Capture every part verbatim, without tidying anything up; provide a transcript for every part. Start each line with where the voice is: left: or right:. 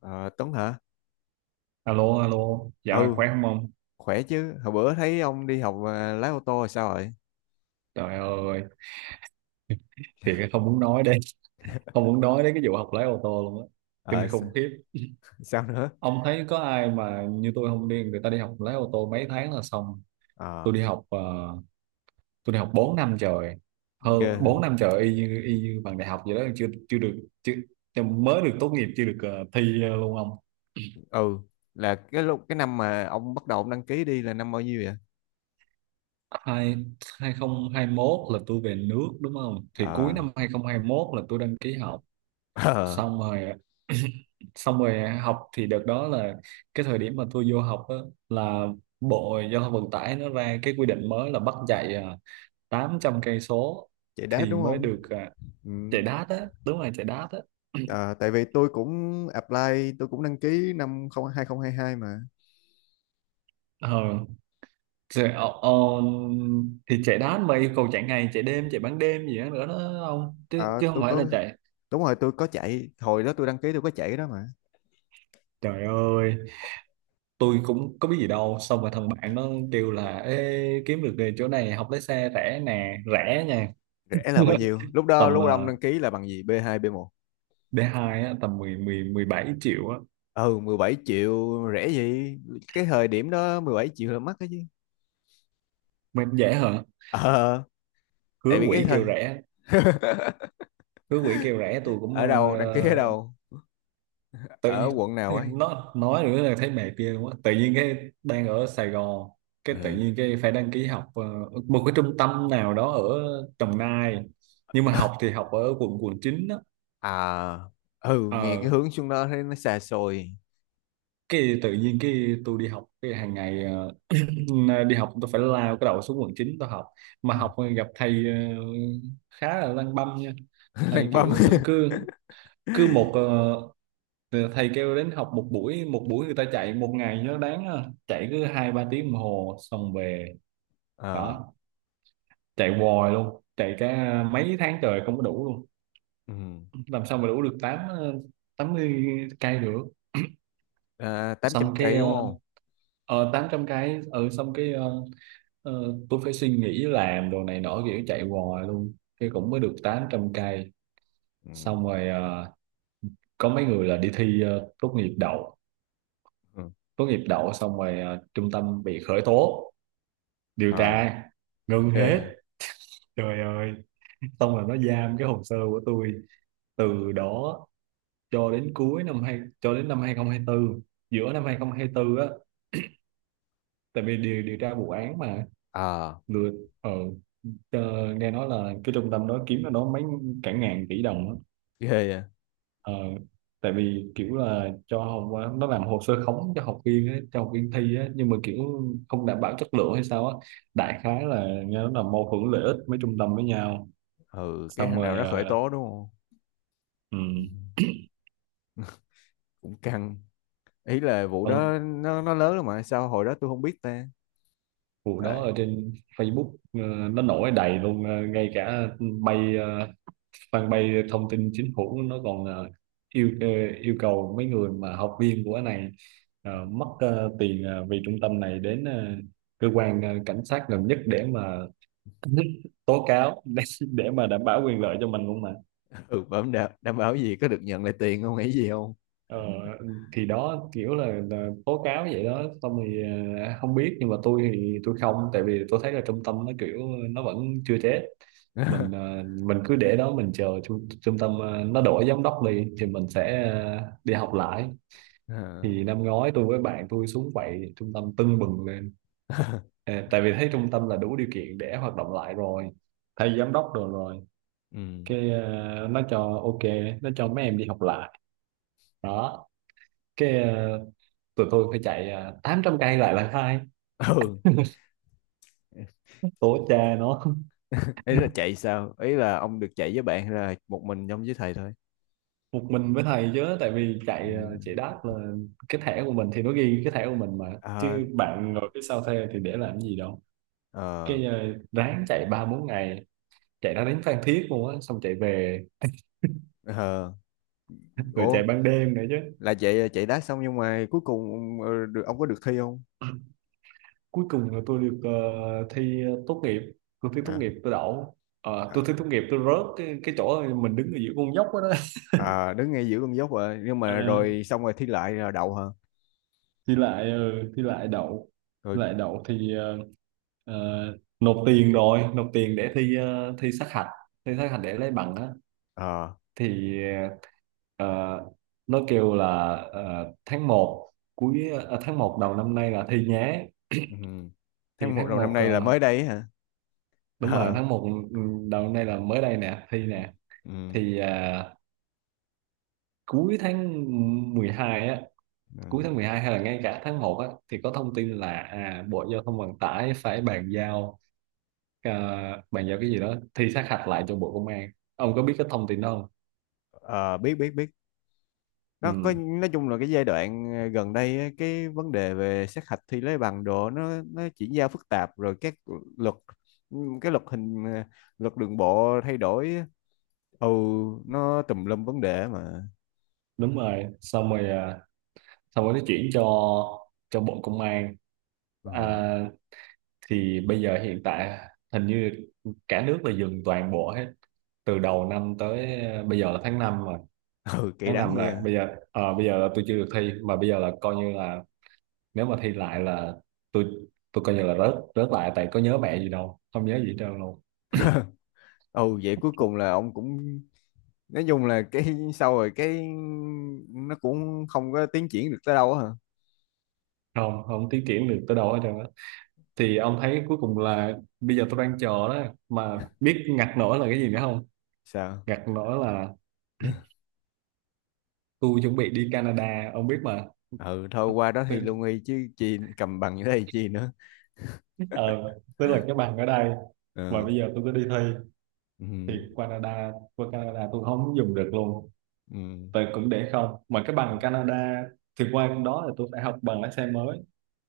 left: Ờ, Tuấn hả?
right: Alo, alo, dạo này
left: Ừ,
right: khỏe không ông?
left: khỏe chứ. Hồi bữa thấy ông đi học à, lái ô tô rồi sao rồi?
right: Trời ơi, thiệt là không muốn nói đây, không muốn nói đến cái vụ học lái ô tô luôn á,
left: Ờ,
right: kinh
left: s-
right: khủng khiếp.
left: sao nữa?
right: Ông thấy có ai mà như tôi không đi, người ta đi học lái ô tô mấy tháng là xong. Tôi
left: Ờ,
right: đi học, ờ, tôi đi học bốn năm trời, hơn
left: ghê.
right: bốn năm trời y như, y như bằng đại học vậy đó, chưa chưa được, chưa, mới được tốt nghiệp, chưa được ờ, thi ờ, luôn ông.
left: Ừ, là cái lúc cái năm mà ông bắt đầu ông đăng ký đi là năm bao nhiêu vậy?
right: Hai, hai hai không hai mốt là tôi về nước đúng không? Thì cuối
left: Ờ,
right: năm hai hai không hai mốt là tôi đăng ký học
left: ờ,
right: xong rồi xong rồi học thì đợt đó là cái thời điểm mà tôi vô học á, là Bộ Giao thông Vận tải nó ra cái quy định mới là bắt chạy à, tám trăm cây số
left: chạy đát
right: thì
left: đúng
right: mới
left: không?
right: được à,
left: Ừ.
right: chạy đát á, đúng rồi, chạy đát á.
left: Ờ, tại vì tôi cũng apply, tôi cũng đăng ký năm không hai không hai hai mà.
right: ờ chạy, ờ, ờ, thì chạy đát mà yêu cầu chạy ngày chạy đêm chạy ban đêm gì đó nữa đó không chứ,
left: Ờ,
right: chứ không
left: tôi
right: phải là
left: có,
right: chạy.
left: đúng rồi, tôi có chạy. Hồi đó tôi đăng ký tôi có chạy cái đó mà.
right: Trời ơi, tôi cũng có biết gì đâu, xong rồi thằng bạn nó kêu là: Ê, kiếm được nghề chỗ này học lái xe rẻ nè, rẻ nha.
left: Rẻ là bao nhiêu? Lúc đó,
right: Tầm
left: lúc ông
right: uh,
left: đăng ký là bằng gì? bê hai, bê một?
right: đê hai á, tầm mười mười mười bảy triệu á.
left: Ừ, mười bảy triệu rẻ gì. Cái thời điểm đó mười bảy triệu là mắc đó chứ.
right: Mà em dễ hả?
left: Ờ. Tại
right: Hứa
left: vì cái
right: quỷ
left: thời.
right: kêu rẻ, hứa quỷ kêu rẻ, tôi cũng
left: Ở đâu đăng ký, ở
right: ờ,
left: đâu,
right: tự
left: ở
right: nhiên
left: quận nào ấy?
right: nó nói nữa là thấy mệt ghê luôn á. Tự nhiên cái đang ở Sài Gòn, cái tự
left: Ừ.
right: nhiên cái phải đăng ký học ờ, một cái trung tâm nào đó ở Đồng Nai, nhưng mà học thì học ở quận quận chín đó.
left: À. Ừ, nghe cái
right: Ờ,
left: hướng xuống đó thấy nó xa xôi.
right: cái tự nhiên cái tôi đi học cái hàng ngày ờ, đi học tôi phải lao cái đầu xuống quận chín tôi học, mà học gặp thầy ờ, khá là lăng băm nha. Thầy
left: Lăn băm.
right: kiểu ờ, cứ cứ một ờ, thầy kêu đến học một buổi, một buổi người ta chạy một ngày cho nó đáng, ờ, chạy cứ hai ba tiếng đồng hồ xong về
left: Ờ.
right: đó. Chạy hoài luôn, chạy cả mấy tháng trời không có đủ luôn,
left: Ừ.
right: làm sao mà đủ được tám ờ, tám mươi cây được.
left: À, tám trăm
right: Xong cái
left: cây đúng
right: ờ,
left: không?
right: ờ tám trăm, cái ừ, xong cái ờ, ờ, tôi phải suy nghĩ làm đồ này nọ kiểu chạy hoài luôn, cái cũng mới được tám trăm cây.
left: Ừ.
right: Xong rồi ờ, có mấy người là đi thi ờ, tốt nghiệp đậu,
left: Ừ.
right: tốt nghiệp đậu, xong rồi ờ, trung tâm bị khởi tố, điều
left: Ờ.
right: tra, ngưng
left: Ghê
right: hết.
left: vậy.
right: Trời ơi, xong rồi nó giam cái hồ sơ của tôi từ đó cho đến cuối năm hai cho đến năm hai không hai tư, giữa năm hai không hai tư á, tại vì điều điều tra vụ án mà
left: Ờ.
right: lừa. ờ ờ, nghe nói là cái trung tâm đó kiếm nó đó mấy cả ngàn tỷ đồng á.
left: Ghê vậy.
right: Ờ, tại vì kiểu là cho học quá, nó làm hồ sơ khống cho học viên ấy, cho học viên thi ấy, nhưng mà kiểu không đảm bảo chất lượng hay sao á. Đại khái là nghe nó là mâu thuẫn lợi ích mấy trung tâm với nhau.
left: Ừ, cái
right: Xong
left: thằng nào
right: rồi
left: nó khởi
right: ờ,
left: tố đúng không? Ừ.
right: ừm,
left: Cũng căng. Ý là vụ
right: Ừ,
left: đó nó nó lớn lắm mà sao hồi đó tôi không biết ta.
right: vụ đó
left: Trời.
right: ở trên Facebook ờ, nó nổi đầy luôn, ờ, ngay cả bay ờ, fanpage thông tin chính phủ nó còn ờ, yêu ờ, yêu cầu mấy người mà học viên của cái này ờ, mất ờ, tiền, ờ, vì trung tâm này, đến ờ, cơ quan ờ, cảnh sát gần nhất để mà tố cáo để, để mà đảm bảo quyền lợi cho mình luôn mà.
left: Ừ, bấm đảm, đảm bảo gì có được nhận lại tiền không, nghĩ gì không?
right: Ờ, thì đó kiểu là, là tố cáo vậy đó, xong thì à, không biết, nhưng mà tôi thì tôi không, tại vì tôi thấy là trung tâm nó kiểu nó vẫn chưa chết. Mình à, mình cứ để đó, mình chờ trung, trung tâm à, nó đổi giám đốc đi thì mình sẽ à, đi học lại.
left: Ờ.
right: Thì năm ngoái tôi với bạn tôi xuống vậy, trung tâm tưng bừng lên. À, tại vì thấy trung tâm là đủ điều kiện để hoạt động lại rồi, thay giám đốc rồi rồi
left: ừ
right: cái à, nó cho ok, nó cho mấy em đi học lại đó. Cái à, tụi tôi phải chạy à, tám trăm cây lại là khai
left: ừ,
right: tổ cha nó.
left: ý là chạy sao, ý là ông được chạy với bạn hay là một mình trong với thầy thôi?
right: Một mình với thầy chứ, tại vì
left: Ừ.
right: chạy à, chạy đáp là cái thẻ của mình thì nó ghi cái thẻ của mình mà,
left: Ờ.
right: chứ bạn ngồi phía sau thuê thì để làm gì đâu.
left: Ờ.
right: Cái à, ráng chạy ba bốn ngày, chạy ra đến Phan Thiết luôn á, xong chạy về,
left: Ờ.
right: rồi chạy
left: Ủa,
right: ban đêm nữa chứ.
left: là chạy chạy đá xong nhưng mà cuối cùng ờ, được, ông có được thi không?
right: Cuối cùng là tôi được ờ, thi tốt nghiệp, tôi thi tốt
left: À.
right: nghiệp tôi đậu. Ờ,
left: à,
right: tôi thi tốt nghiệp tôi rớt cái, cái chỗ mình đứng ở giữa con dốc đó, đó.
left: à, đứng ngay giữa con dốc rồi nhưng
right: Ờ,
left: mà rồi xong rồi thi lại rồi đậu hả?
right: thi lại ừ, thi lại đậu.
left: Rồi.
right: Thi lại đậu thì ờ, ờ, nộp tiền, rồi nộp tiền để thi ờ, thi sát hạch, thi sát hạch để lấy bằng á.
left: Ờ.
right: Thì ờ, nó kêu là ờ, tháng một cuối ờ, tháng một đầu năm nay là thi nhé.
left: Ừ.
right: Thì
left: Tháng một
right: tháng
left: đầu năm
right: một
left: nay là
right: ờ,
left: mới đây ấy hả?
right: đúng rồi,
left: Ờ.
right: tháng một, ừ, đầu năm nay là mới đây nè, thi nè.
left: Ừ.
right: Thì ờ, cuối tháng mười hai á, cuối
left: Ừ.
right: tháng mười hai hay là ngay cả tháng một á, thì có thông tin là à, Bộ Giao thông Vận tải phải bàn giao ờ, bàn giao cái gì đó thi sát hạch lại cho Bộ Công an. Ông có biết cái thông tin đó không?
left: Ờ, biết biết biết. Nó có,
right: Ừ,
left: nói chung là cái giai đoạn ờ, gần đây á, cái vấn đề về sát hạch thi lấy bằng đồ nó nó chuyển giao phức tạp, rồi các luật, cái luật hình ờ, luật đường bộ thay đổi á. Ừ. Nó tùm lum vấn đề mà.
right: đúng rồi, xong rồi à, xong rồi nó chuyển cho cho Bộ Công an
left: Ờ.
right: à. Thì bây giờ hiện tại, hình như cả nước là dừng toàn bộ hết, từ đầu năm tới à, bây giờ là tháng năm, rồi
left: Ừ, kỳ
right: tháng
left: đắng
right: năm
left: gì
right: là
left: à.
right: bây giờ ờ, bây giờ là tôi chưa được thi, mà bây giờ là coi như là, nếu mà thi lại là tôi tôi coi như là rớt rớt lại, tại có nhớ mẹ gì đâu, không nhớ gì hết trơn luôn.
left: Ừ, vậy cuối cùng là ông cũng nói chung là cái sau rồi cái nó cũng không có tiến triển được tới đâu á hả?
right: Không không tiến triển được tới đâu hết trơn á, thì ông thấy cuối cùng là bây giờ tôi đang chờ đó, mà biết ngặt nổi là cái gì nữa không?
left: Sao?
right: Ngặt nổi là tôi chuẩn bị đi Canada ông biết mà.
left: Ừ, thôi qua đó thi
right: Tức-
left: lương y chứ chi, cầm bằng như thế thì chi nữa.
right: ờ tức là cái bằng ở đây, mà
left: Ừ.
right: bây giờ tôi cứ đi thi
left: Ừ.
right: thì Canada, qua Canada tôi không dùng được luôn.
left: Ừ.
right: Tôi cũng để không mà cái bằng Canada, thì qua đó là tôi phải học bằng lái xe mới,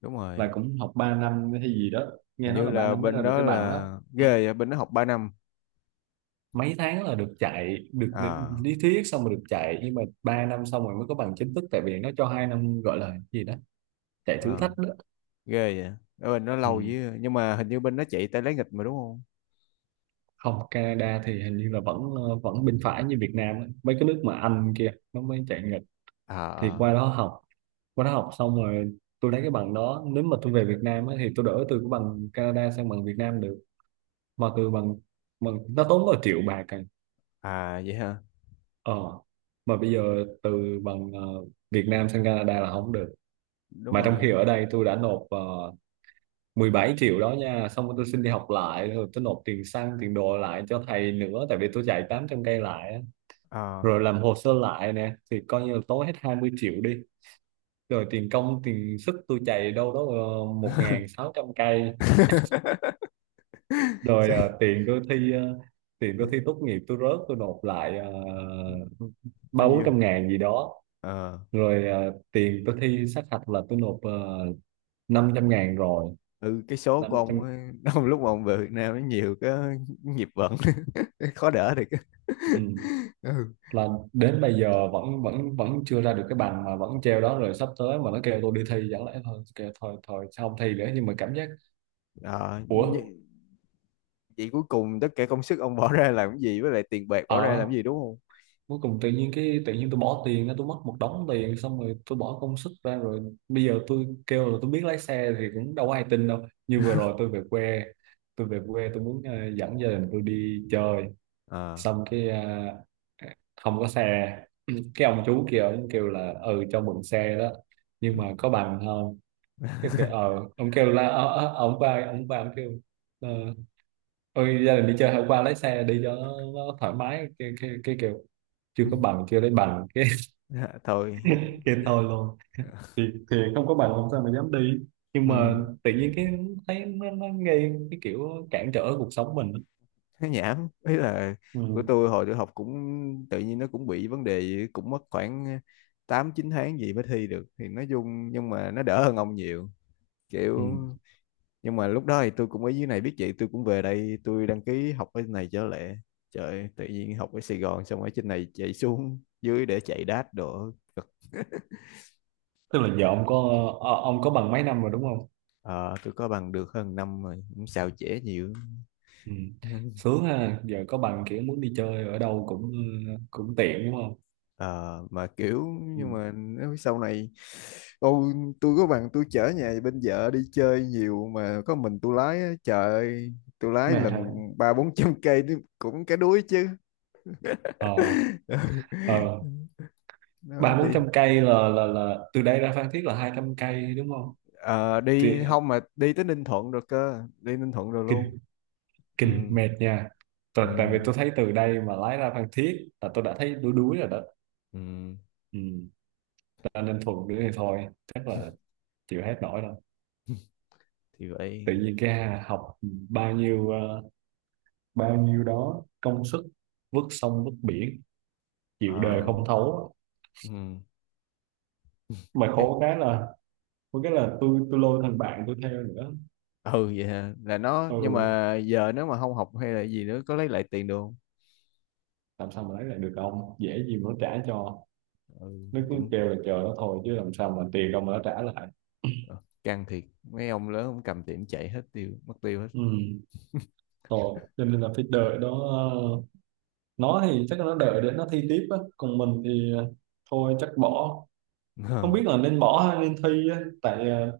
left: Đúng
right: là
left: rồi.
right: cũng học ba năm hay gì đó, nghe
left: Hình
right: nói
left: như
right: là ba
left: là
right: năm mới
left: bên
right: ra được
left: đó
right: cái bằng
left: là
right: đó.
left: ghê vậy, bên đó học ba năm.
right: Mấy tháng là được chạy, được
left: À,
right: lý thuyết xong rồi được chạy, nhưng mà ba năm xong rồi mới có bằng chính thức, tại vì nó cho hai năm gọi là gì đó, chạy thử
left: à.
right: thách đó.
left: Ghê vậy. Ở bên đó lâu
right: Ừ.
left: với, nhưng mà hình như bên đó chạy tay lấy nghịch mà đúng không?
right: Không, Canada thì hình như là vẫn ờ, vẫn bên phải như Việt Nam á. Mấy cái nước mà Anh kia nó mới chạy nghịch. Thì
left: À.
right: qua đó học, qua đó học xong rồi tôi lấy cái bằng đó, nếu mà tôi về Việt Nam á, thì tôi đổi từ cái bằng Canada sang bằng Việt Nam được, mà từ bằng bằng nó tốn có triệu bạc à.
left: À. À, vậy hả?
right: Ờ, mà bây giờ từ bằng ờ, Việt Nam sang Canada là không được.
left: Đúng
right: Mà trong khi
left: rồi.
right: ở đây tôi đã nộp uh, mười bảy triệu đó nha, xong rồi tôi xin đi học lại, rồi tôi nộp tiền xăng, tiền đồ lại cho thầy nữa, tại vì tôi chạy tám trăm cây lại, á.
left: À.
right: Rồi làm hồ sơ lại nè, thì coi như là tốn hết hai mươi triệu đi. Rồi tiền công, tiền sức tôi chạy đâu đó uh, một nghìn sáu trăm cây, rồi
left: Sẽ-
right: ờ, tiền tôi thi ờ, tiền tôi thi tốt nghiệp tôi rớt tôi nộp lại ờ,
left: bao
right: ba bốn
left: nhiêu?
right: trăm ngàn gì đó,
left: Ờ.
right: rồi ờ, tiền tôi thi sát hạch là tôi nộp uh, năm trăm ngàn rồi,
left: Ừ, cái số của ông
right: năm trăm.
left: ấy, ông lúc mà ông về Việt Nam nó nhiều cái nghiệp vận. Khó đỡ được.
right: Ừ,
left: Ừ.
right: là đến bây giờ vẫn vẫn vẫn chưa ra được cái bằng, mà vẫn treo đó, rồi sắp tới mà nó kêu tôi đi thi chẳng lẽ thôi, kêu thôi thôi sao không thi nữa, nhưng mà cảm giác
left: Ờ,
right: ủa.
left: nh- vậy cuối cùng tất cả công sức ông bỏ ra làm cái gì, với lại tiền bạc bỏ ra
right: Ờ,
left: làm cái gì đúng không?
right: cuối cùng tự nhiên cái tự nhiên tôi bỏ tiền, tôi mất một đống tiền, xong rồi tôi bỏ công sức ra rồi, bây giờ tôi kêu là tôi biết lái xe thì cũng đâu có ai tin đâu. Như vừa rồi tôi về quê, tôi về quê tôi muốn ờ, dẫn gia đình tôi đi chơi,
left: Ờ.
right: xong cái à, không có xe. Cái ông chú kia ông kêu là: Ừ, cho mượn xe đó nhưng mà có bằng không? Cái kêu ờ, ông kêu là ờ, ờ, ông qua ông qua ông kêu ờ, ôi gia đình đi chơi hôm qua lấy xe đi cho nó, nó thoải mái, cái, cái, cái kêu chưa có bằng, chưa lấy bằng cái
left: Dạ, thôi.
right: cái thôi luôn. Thì thì không có bằng làm sao mà dám đi, nhưng mà
left: Ừ.
right: tự nhiên cái thấy nó, nó gây cái kiểu cản trở cuộc sống mình.
left: Nó nhảm, ý là của
right: Ừ.
left: tôi, hồi tôi học cũng tự nhiên nó cũng bị vấn đề gì, cũng mất khoảng tám chín tháng gì mới thi được thì nói chung, nhưng mà nó đỡ hơn ông nhiều, kiểu.
right: Ừ.
left: Nhưng mà lúc đó thì tôi cũng ở dưới này, biết vậy tôi cũng về đây tôi đăng ký học ở này trở lại. Trời, tự nhiên học ở Sài Gòn xong ở trên này chạy xuống dưới để chạy đát đồ.
right: Tức là giờ ông có ờ, ông có bằng mấy năm rồi đúng không?
left: Ờ, tôi có bằng được hơn năm rồi cũng xào trễ nhiều.
right: Ừ. Sướng ha, giờ có bằng kiểu muốn đi chơi ở đâu cũng cũng tiện đúng không?
left: Ờ, mà kiểu
right: Ừ.
left: nhưng mà nếu sau này tôi tôi có bằng tôi chở nhà bên vợ đi chơi nhiều mà có mình tôi lái á, trời ơi, tôi lái
right: Mệt
left: lần
right: hả?
left: ba bốn trăm cây đi- cũng cái đuối chứ.
right: Ờ, ờ,
left: Nó
right: ba bốn
left: đi.
right: trăm cây là là là từ đây ra Phan Thiết là hai trăm cây đúng không?
left: Ờ,
right: Thì,
left: đi không mà đi tới Ninh Thuận rồi cơ, đi Ninh Thuận rồi luôn.
right: kinh
left: Ừ.
right: kinh mệt nha.
left: Ừ.
right: Tại, tại vì tôi thấy từ đây mà lái ra Phan Thiết là tôi đã thấy đuối đuối rồi đó.
left: Ừ.
right: Ừ. Ta nên thuận nữa thì thôi, chắc là chịu hết nổi rồi.
left: Thì
right: Tự
left: vậy.
right: nhiên cái hà- học bao nhiêu ờ, bao nhiêu đó công sức vứt sông vứt biển, chịu đời
left: Ờ,
right: không thấu, mà
left: ừ.
right: khổ cái là có cái là tôi tôi lôi thằng bạn tôi theo nữa.
left: Ừ, vậy hả? Là nó, nhưng
right: Ừ,
left: mà giờ nếu mà không học hay là gì nữa có lấy lại tiền được không?
right: làm sao mà lấy lại được, ông dễ gì mà nó trả cho.
left: Ừ,
right: Nó cứ
left: cũng
right: kêu là chờ nó thôi, chứ làm sao mà tiền đâu mà nó trả lại.
left: ờ, căng thiệt, mấy ông lớn cũng cầm tiền chạy hết, tiêu mất tiêu hết.
right: Ừ, thôi cho nên là phải đợi đó, ờ, nó thì chắc là nó đợi để nó thi tiếp á, còn mình thì ờ, thôi chắc bỏ. Không
left: Ờ.
right: biết là nên bỏ hay nên thi á, tại ờ,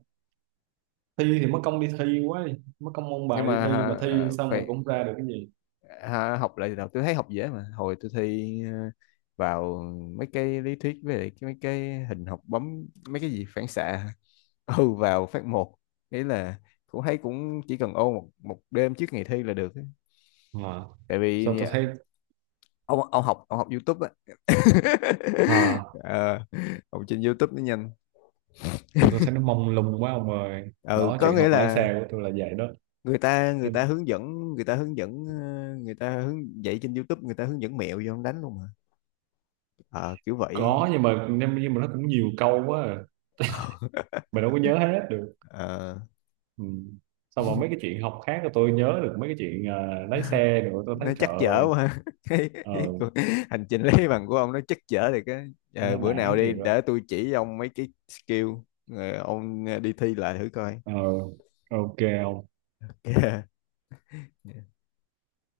right: thi thì mất công đi thi quá đi, mất công ôn
left: Nhưng
right: bài đi
left: mà
right: thi
left: à,
right: mà thi
left: à,
right: xong rồi cũng
left: phải
right: không ra được cái gì.
left: à, học lại từ đầu, tôi thấy học dễ mà, hồi tôi thi à, vào mấy cái lý thuyết với lại cái- mấy cái hình học bấm mấy cái gì phản xạ ừ vào phát một. Ý là cũng thấy cũng chỉ cần ôn một, một đêm trước ngày thi là được ấy.
right: À,
left: Tại
right: sao
left: vì
right: tôi
left: à,
right: thấy
left: ông ông học ông học YouTube á.
right: à
left: Ờ, học trên YouTube nó nhanh.
right: sao tôi thấy nó mông lung quá ông ơi.
left: Ừ,
right: Đó,
left: có
right: chuyện
left: nghĩa
right: học lái
left: là
right: xe của tôi là vậy đó.
left: người ta người ta hướng dẫn người ta hướng dẫn, ờ, người ta hướng dạy trên YouTube, người ta hướng dẫn mẹo vô không đánh luôn mà. Ờ, kiểu vậy.
right: Có, nhưng mà nhưng, nhưng mà nó cũng nhiều câu quá à.
left: Ờ,
right: Mình đâu có nhớ hết được.
left: ờ,
right: Ừ. Sau mà mấy cái chuyện học khác là tôi nhớ được, mấy cái chuyện ờ, lái xe rồi tôi thấy
left: nó
right: trời
left: chắc chở
right: ơi.
left: quá, cái,
right: Ờ,
left: cái cuộc hành trình lấy bằng của ông nó chắc chở thì cái
right: tôi
left: ờ,
right: nó
left: bữa nào
right: nản
left: đi
right: thiệt
left: để
right: rồi.
left: tôi chỉ ông mấy cái skill rồi ông đi thi lại thử coi.
right: Ờ, ok, không.
left: Ok.